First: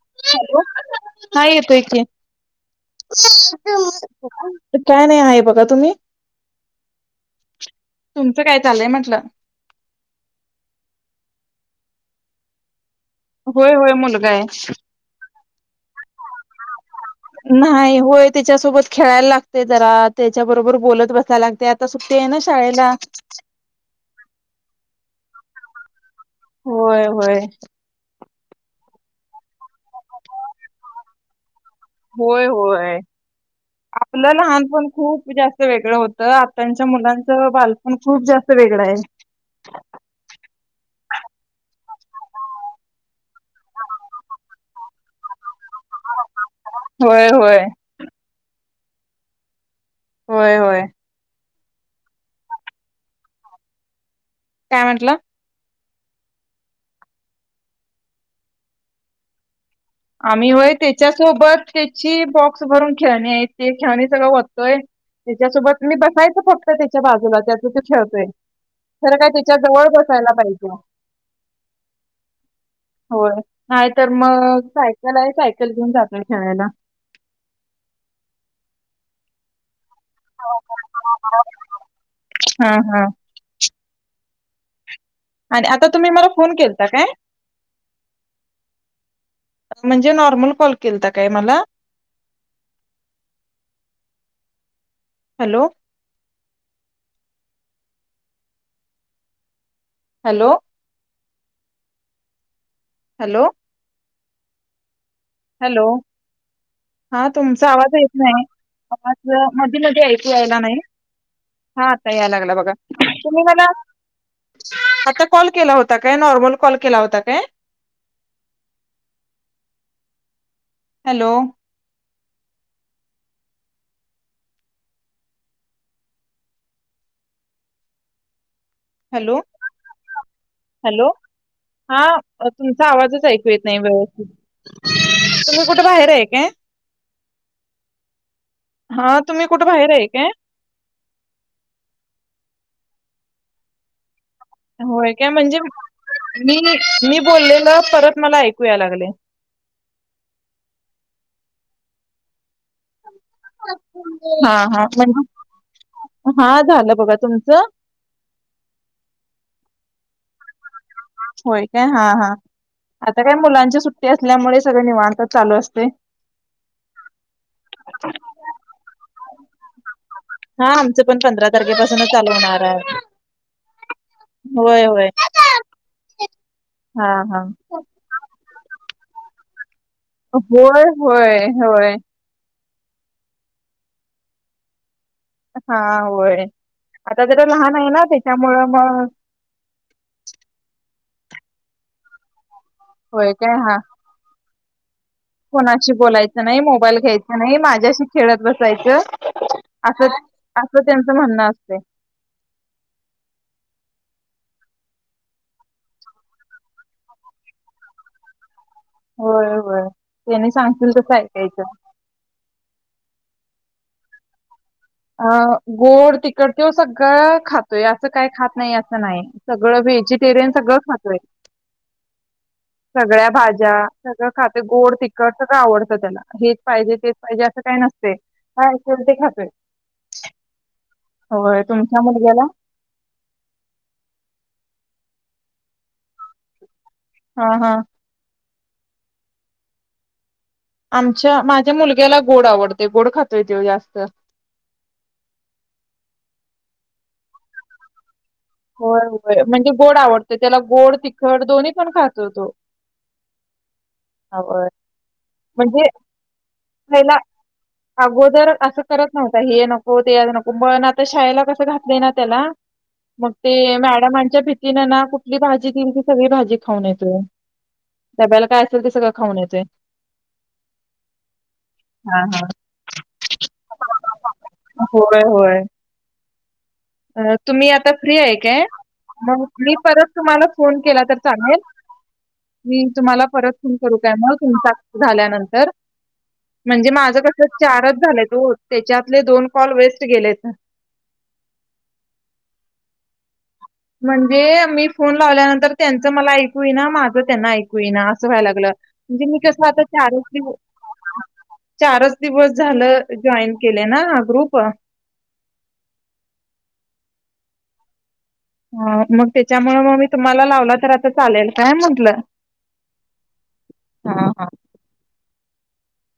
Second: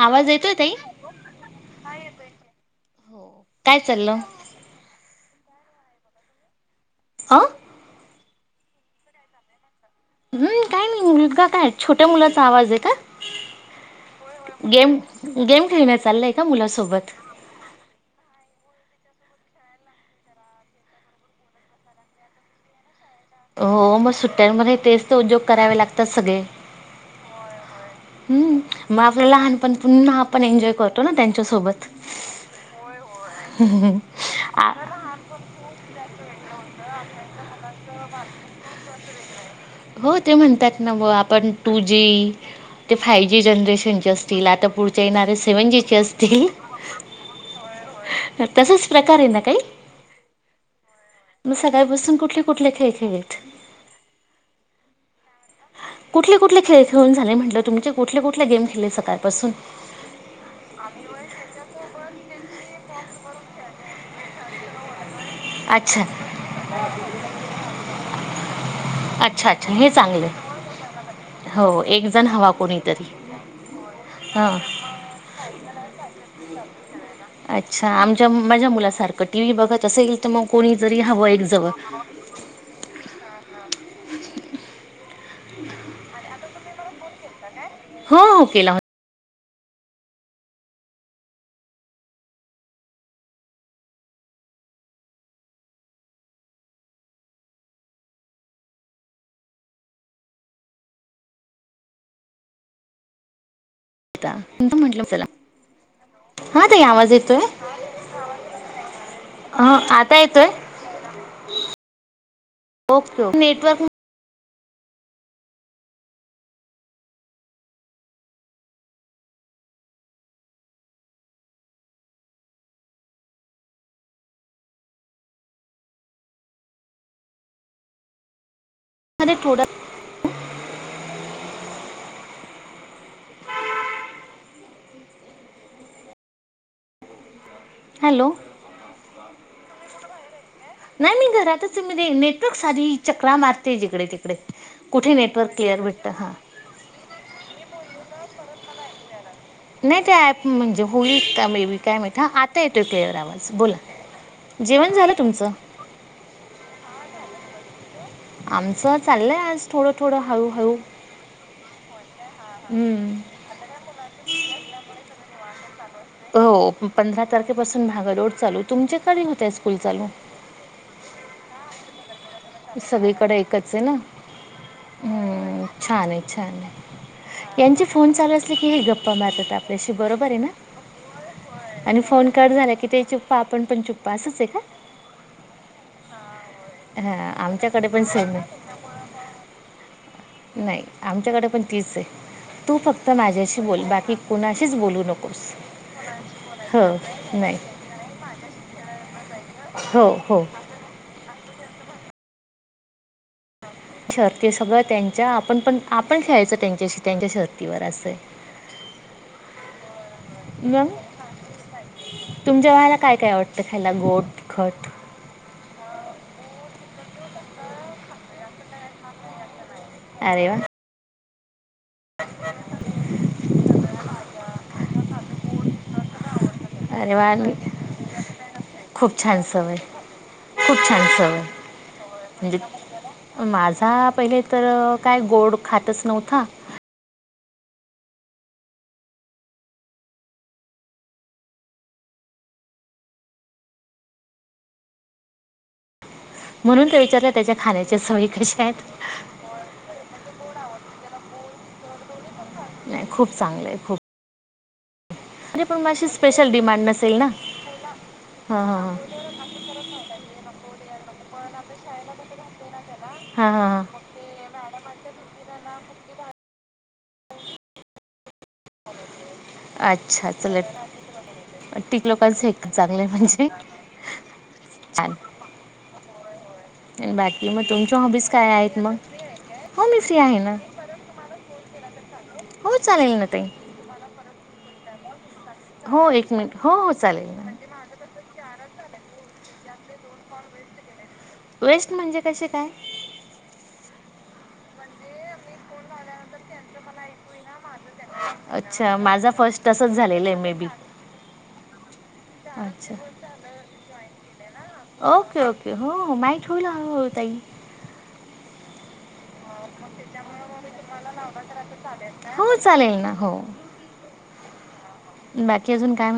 आवाज येतोय हॅलो ताई हा येतोय कि काय चाललं बघा तुम्ही आ तुमचं काय चालंय म्हटलं हम्म काय नाही मुलगा काय छोट्या मुलाचा आवाज आहे का होय होय मुलगा आहे. गेम गेम खेळण चाललंय त्या मुलासोबत नाही होय त्याच्यासोबत खेळायला लागते जरा त्याच्याबरोबर बोलत बसायला लागते आता सुट्टी आहे ना शाळेला हो मग सुट्ट्यां म तेच तर उद्योग करावे लागत होय होय हम्म मग आपलं लहानपण पुन्हा आपण एन्जॉय करतो ना त्यांच्यासोबत होय होय आपलं आ लहानपण खूप जास्त वेगळं होत तर आ त्यांच्या मुलांचं बाल हो ते म्हणतात ना आपणू जी ते फायव जी जनरेशनचे असतील आता पुढच्या येणारे शिवंजीची असती होय होय तसच प्रकारे ना काही होय होय मग सकाळी बसून कुठले कुठले खेळ खेळ आहेत काय म्हटलं कुठले कुठले खेळ खेळून झाले म्हटलं तुमचे कुठले कुठले गेम खेळले सकाळपासून आम्ही वय त्याच्यासोबत त्याची बॉक्स भरून खेळणे ते खेळणे सगळं होत काय त्याच्यासोबत मी अच्छा बसायच फक्त त्याच्या बाजूला त्याच त खेळतोय खरं काय अच्छा त्याच्या अच्छा जवळ हे चांगलं बसायला पाहिजे हो एक जण हवा कोणीतरी होय नाही तर हां मग सायकल आहे सायकल घेऊन जातोय खेळायला अच्छा आमच्या माझ्या मुलासारखं टीव्ही बघत त येईल तर मग कोणी जरी हवं एकजवळ हा हा आणि आता तुम्ही मला फोन केलता काय हो हो केला हो म्हणजे नॉर्मल कॉल केलता काय मला हॅलो हॅलो हॅलो हो त म्हंटलं चला हॅलो हा ताई आवाज हा येतोय तुमचा आवाज येत नाही आवाज हा मधी मध्ये आता ऐकू येतोय यायला नाही हा आता याय लागला बघा ओके ओके तुम्ही मला नेटवर्क आता कॉल केला होता काय नॉर्मल कॉल केला होता काय हॅलो हॅलो प्रोड हॅलो हा तुमचा आवाजच ऐकू येत नाही व्यवथित तुम्ही कुठे बाहेर आहे काय हॅलो हा तुम्ही कुठे बाहेर आहे काय नाही मी घरातच मी नेटवर्क साध चकला मारते जिकडे तडे होय काय म्हणजे हां मी मी बोललेलं परत मला ऐक या लागले नाही ते म्हणजे होळी का बेबी काय मा आ ते त क्लेर आवाज बोला हा हा जेवण झालं म्हणजे तुमचं हा झालं बघा तुमचं आमचं चाललंय आज थोडं थोडं हळूहळू होय काय हा हा हम्म. आता काय मुलांची सुट्टी असल्यामुळे सगळे निवारता चालू असते हो पंधरा तारखेपासून स्कूलचालू हा आमचं पण पंधरा तारखेपासूनच चालू होणार आहे सगळीकडे एकच आहे ना होय, होय. हम्म छान आहे छान हां, हां. आहे यांचे फोन चालू असले की हे गप् पप मतत शी बरोबर आहे होय, होय, ना होय. आणि फोन काढ झाले का कि ते चुप्पा आपण पण चुप्पा असंच आहे का हा, होय. आता हां जरा लहान आमच्याकडे आहे ना पण सेम आहे त्याच्यामुळं, मग? नाही आमच्याकडे पण तेच हे. तू फक्त होय काय माझ्याशी हां. बोल. बाकी कुणाशी - च बोलू नको. कोणाशी बोलायचं नाही, मोबाईल घ्यायचं नाही, माझ्याशी खेळत बसायचं अस हो हो असं त्यांचं म्हणणं असत. ह शर्ती सगळं त्यांच्या आपण पण आपण खेळायचं त्यांच्याशी त्यांच्या शर्तीवर असे. होय, होय त्यांनी मग सांगतील तसं ऐकायचं. तुमच्या वहाला काय काय आवडतं खायला - गोड, तिखट? अ, गोड- तिखत तो सगळं खातोय असं काय खात नाही असं नाही! सगळं अरे व्हेजिटेरियन वा सगळं खातोय. सगळ्या भाज्या- सगळं खातय गोड- तिखट सगळं आवडतं त्याला हे पाहिजे तेच अरे वा पाहिजे असं काही नसतय काय असल ते खूप छान खातोय. सवय खूप छान सवय. होय तुमच्या मुलग्याला म्हणजे माझा पहिले तर- काय गोड खातच नव्हथा. हा हा आमच्या माझ्या मुलग्याला गोड आवडते. गोड खातोय तो जास्त. म्हणून ते विचारले त्याच्या खाण्याच्या सव - होय, होय म्हणजे गोड आवडत त्याला गोड तिखड दोन्ही पण खा- [inaudible] नाही, खूप चांगलंय खूप! ओय अरे पण म्हणजे माझी स्पेशल डिमांड पहिला नसेल ना अगोदर हां हां असं हां करत नव्हता- 'हे नको, ते नको 'पण आता शाळेला कस घातलं ना त्याला? मग हां हां ते मॅडमांच्या भीतीनें ना कुठली भाजी देईल ती सगळी भाजी खाऊन येत हो तब्याला काय असेल ते सगळं खाऊन यायचे, हां अच्छा चला टीक हा, हा! लोकांचं एक चांगलं आहे म्हणजे छान होय होय आणि बाकी मग तुम्ही आता- तुमच्या फ्री हॉबीज आहे काय? आहेत मग मी हो परत फ्री आहे तुम्हाला ना फोन केला तर चालेल? हो मी चालेल तुम्हाला ना ताई परत फोन करू काय मग? हिंता झाल्यानंतर तर हो एक मिनिट हो म्हणजे हो माझं चालेल कस ना चारच झालंय ओ त्याच्यातले दोन कॉल वेस्ट गेलेत न वेस्ट म्हणजे कसे काय? म्हणजे मी फोन लावल्यानंतर त्यांच मला ऐकू ना माझं त्यांना ऐकू ना असं व्हायला लाग अच्छा म्हणजे माझा मी कस फर्स्ट आता तसंच चारच झालेलं आहे दिव मे बी चारच दिवस झाल अच्छा जईन केले ना ग्रुप ओके ओके हो हो माहीत होईल हळूहळू ताई हा मग त्याच्यामुळे मग मी तुम्हाला लावला तर आता चालेल काय म्हटलं हो चालेल ना हो बाकी अजून कायण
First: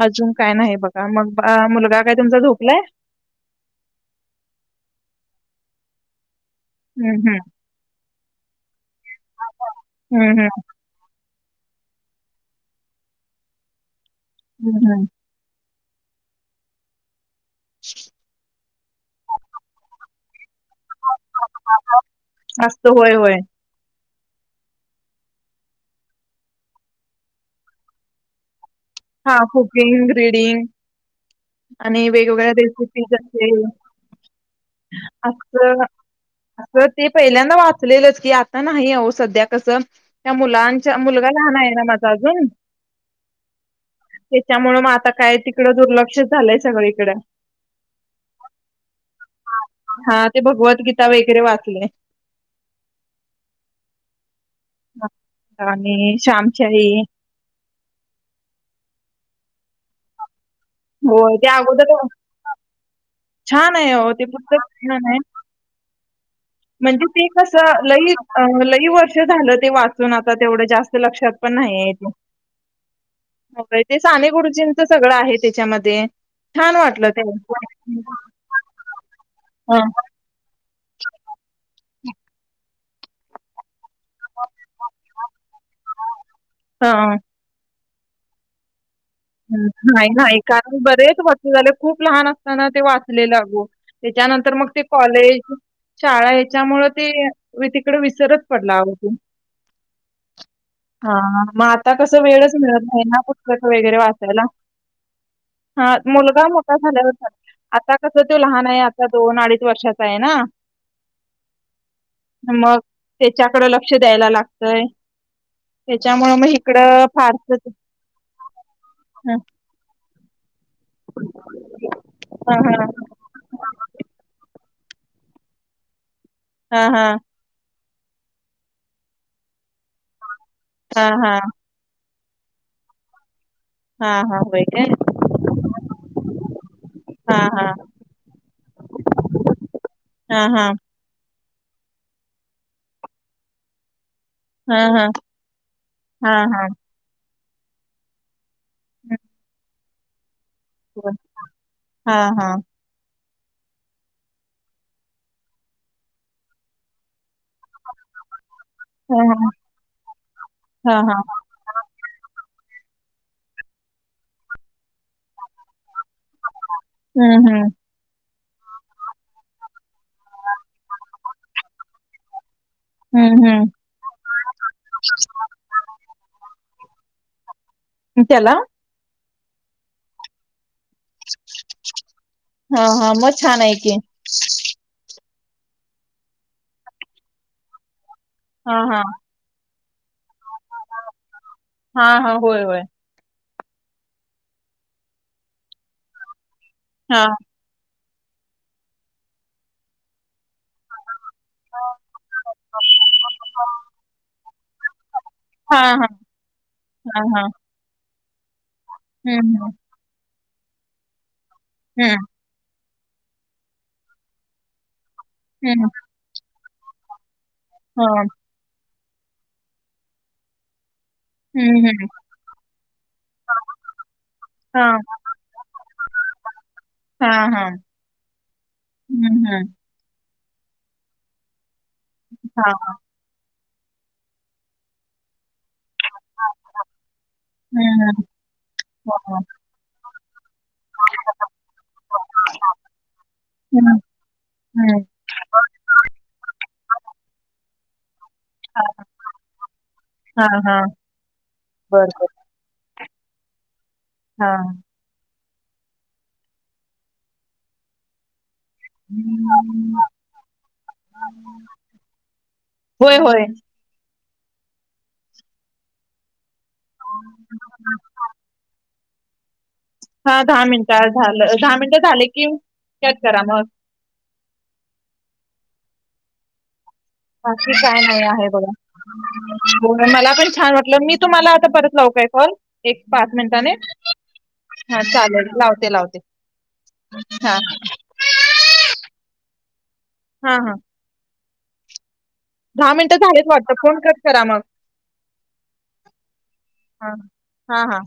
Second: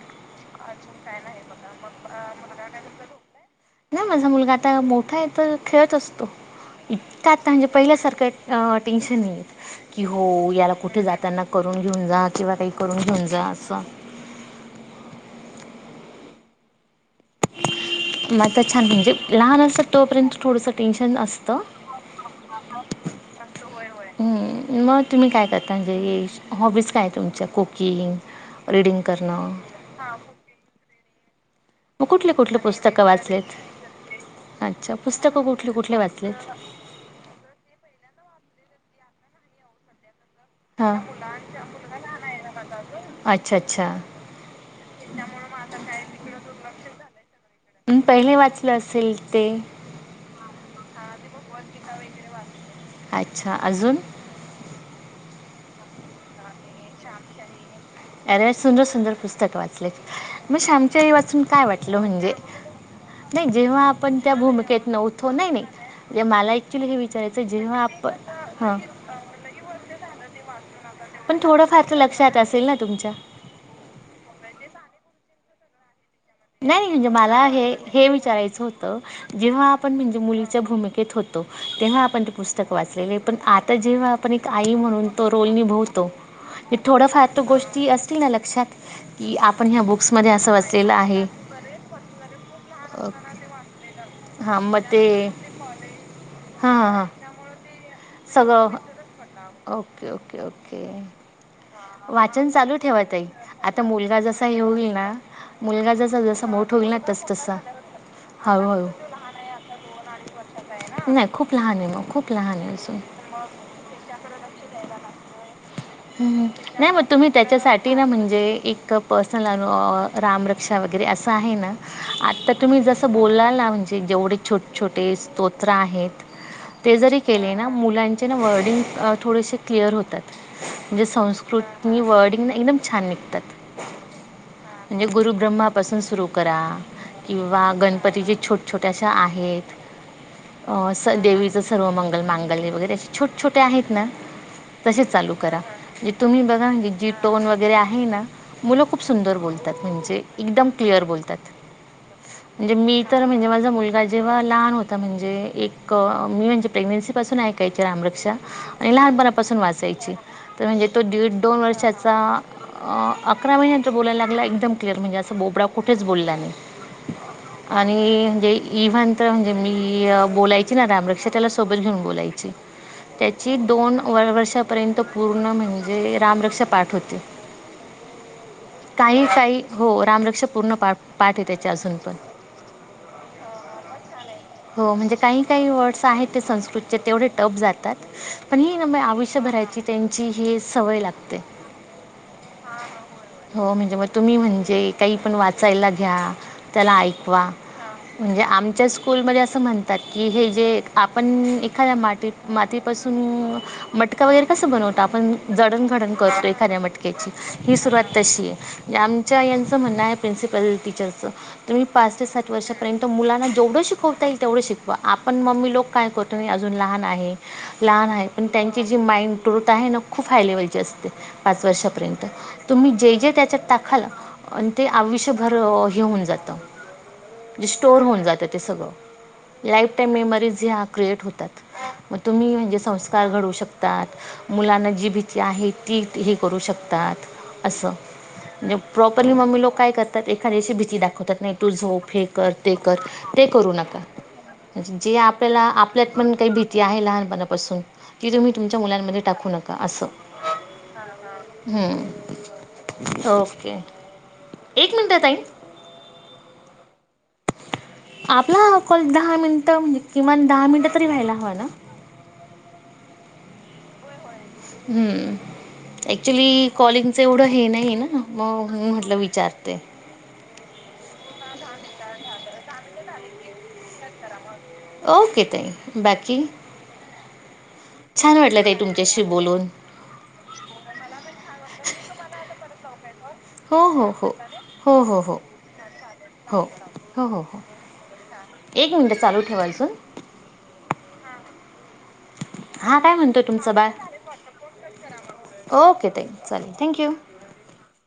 अजून काय नाही बघा मग मुलगा काय तुमचा झधोकलाय ना माझा मुलगा आता मोठा आहे तर खेळत असतो हम्म इता हम्म आता म्हणजे पहिल्यासारखं टेन्शन नाही की हो हम्म हम्म याला कुठे जात त्यांना करून घेऊन जा किंवा काही करून घेऊन जा असं हम्म हम्म मग छान म्हणे लहान असत तोपर्यंत थोड टेन्शन असत असत होय होय मग तुम्ही काय करता म्हणजे हॉबीज काय तुमच्या कुकिंग रीडिंग हा करणं कुकिंग र्रीडिंग मग आणि कुठले वेगवेगळ्या कुठले पुस्तकं रेसिपीज असेल वाचलेत अच्छा अस पुस्तकं कुठले कुठले वाचलेत असं ते पहिल्यांदा वाचलेलच की आ नाही अ सध्या कसं त्या हां मुलांचा मुलगा लहान आहे ना माझा अजून अच्छा अच्छा त्याच्यामुं मग आता काय तिकडं दुर्लक्ष झालंय सगळीकडे पहिले वाचलं असेल ते हा ते भगवद्गीता वगैरे वाचले अच्छा अजून राणी श्यामच्याई अरे सुंदर सुंदर पुस्तक वाचले मग श्यामच्याई होय, वाचून त्या काय अगोदर वाटलं म्हणजे नाही छान जेव्हा आहे हो आपण ते त्या पुस्तक भूमिकेत छान आहे. नव्हतो नाही नाही म्हणजे मला ॲक्च्युली हे म्हणजे ते विचारायचं कस जेव्हा लई आपण हां ल वर्ष झालं ते वाचून आता तेवढं जास्त लक्षात पण थोडंफार नाही तर लक्षात असेल ना तुमच्या ते साने गुरुजींचं सगळं आहे त्याच्यामध्ये छान नाही नाही म्हणजे वाटलं ते मला हे ऐकून. हे विचारायचं होत जेव्हा हं. आपण म्हणजे मुलीच भूमिकेत होतो तेव्हा आपण पुस्तक वाचलेली पण आत तर जेव्हा आपण एक आई म्हणून तो रोल निभवतो हां. हां, थोडाफार तो गोष्टी अस लक्षात की आपण ह्या बुक्समध्ये असं वाचलेलं आहे झा खूप लहान असताना ते वाचलेलागो त्यानंतर मग ते कॉलेज शाळा हां हच्यामुळे हां हां ते विसरत सगळं पडला मग ओके ओके ओके हां हां मग आत आता कसं वाचन वेळच चालू मिळत नाही ठेवा ना ताई पुस्तक क आता वगैरे वा मुलगा जसा हे होईल ना हा मुलगा जसा मुलगा जसा मोठ मोठा होईल ना झाल्या तस नंतर तसा आता कस तो लहान आहे आता हळूहळू दोन अडीच वर्षाचा आहे ना नाही खूप लहान आहे मग खूप लहान आहे मग अजून त्याच्याकडे लक्ष द्यायला लागतय ह् त्याच्यामुळे मग नाही मग इकडं तुम्ही फारस त्याच्यासाठी ना म्हणजे एक प ह चला रामर क्षा वगैरे असं आहे ना आता तुम्ही जसं ह बोलाला म्हणजे जेवढे छोट छोटे स्तोत्र आहेत ह ते जरी केले ना मुलांचे ना वर्डिंग थोडेसे क्लिअर होतात म्हणजे हा हा हा हा संस्कृती वडी एकदम छान निघतात हा हा होय काय म्हणजे गुरुब्रह्मापासून सुरु करा हा किंवा हा गणपती ज छोट छोट्याशा आहेत हा अ स देवी सर्व मंगल मांगल्ये वगैरे असे छोट छोटे आहेत ना हा हा जे हा हा तुम्ही हा बघा ना जी टोन वगैरे आहे ना मुलं खूप सुंदर बोलतात म्हणजे एकदम क्लिअर बोलतात हा हा हा म्हणजे मी तर म्हणजे माझा मुलगा जेव्हा लहान होता म्हणजे एक मी म्हणजे प्रेग्नेन्सी पासून ऐकायची रामरक्षा आणि लहानपणापासून वाचायची तर म्हणजे हा हा तो हा दीड दोन वर्षाचा अकरा महिन्यांतर बोलायला लागला एकदम क्लिअर म्हणजे बोबडा कुठेच बोला नाही हम्म हम्म आणी जे इव्हन तर म्हणजे मी बोलायची ना रामरक्षा त्याला सोबत घेऊन बोलायची हम्म, त्याची हम्म. दोन वर्षापर्यंत पूर्ण म्हणजे रामरक्षा पाठ होती त्याला नाही ताई हो रामरक्षा पूर्ण पाठ पाठ आहे त्याची अजून पण हां, हां. मग छान आहे की. हो म्हणजे काही काही वर्ड्स आहेत ते संस्कृतचे तेवढे टफ जातात पण ही [inaudible] भरायच त्यांची ही हा हा होय होय हो म्हणजे मग तुम्ही म्हणजे काही पण वाचायला घ्या त्याला हां. ऐकवा म्हणजे आमच्या स्कूलमध्ये असं म्हणतात की हे जे आप पण एखाद्या माटी मातीपासून मटका वगैरे कसं बनवत आपण जडण हां, हां. घडण करतो एखाद्या हां, मटक्याची हां. ही सुरुवात तशी आहे हं, आमच्या हं. यांचं म्हणणं आहे प्रिंसिपल टीचर्सच तुम्ही हं, पाच ते साठ वर्षात परंतु मुलांना जेवढं शिकवता येईल तेवढं शिकवा आपण मम्मी लोक हं. काय करतो अजून लहान आहे लहान हां. आहे पण त्यांची जी माइंड [inaudible] आहे ना खूप हायलेव्हलचे असते सात हं, हं. वर्षापर्यंत तुम्ही त्यात जे जे टाकाल ते हां. आयूष्यभर त्यात हे होऊन हां, हां. जात हं, हं. जे आ क्रिएट होतात मग तुम्ही हां, म्हणजे हां. संस्कार घडवू शकता तात मुलांना जी भीती आहे ती हे करू शकतात असं हं, हं. म्हणजे प्रॉपर्ली हां. मम्मी लोक काय करतात तर एक एखाद्याची भीती दाखवतात नाही तू झोप हे कर ते कर ते करू हं, नका हं. हां, म्हणजे हां. जे आपल्याला आपल्यात पण काही भीती आहे ना लहानपणापासून की तुम्ही तुमच्या मुलांमध्ये टाकू नका असं हा हां, हां. हा हम बरं, बरं. हम ओके हां. एक मिनिट ताई आप हा कॉल दहा मिनिटं किमान दहा मिनिटं तरी व्हायला हवा ना होय होय हम्म अक्चुली कॉलिंगचं एवढं हे नाही ना मग ला विचारते हा दहा मिनिट झालं दहा मिनिट झाले की कट करा मग ओके ताई बाकी बाकी काय नाही छान आहे वाटलं ताई तुमच्याशी बोलून बघा मला पण छान वाटलं मी तुम्हाला आता परत लावू काय कॉल एक पाच मिनटाने, हो हो हो हो हा हो हो चालेल लावते लावते हो हो हो हा ठेव अजून हा हा दहा हां काय मिनिटं म्हणतो झालेच वाटत तुमचं बाळ फोन कट करा मग ओके ताई चालेल ह थँक्यू हा हा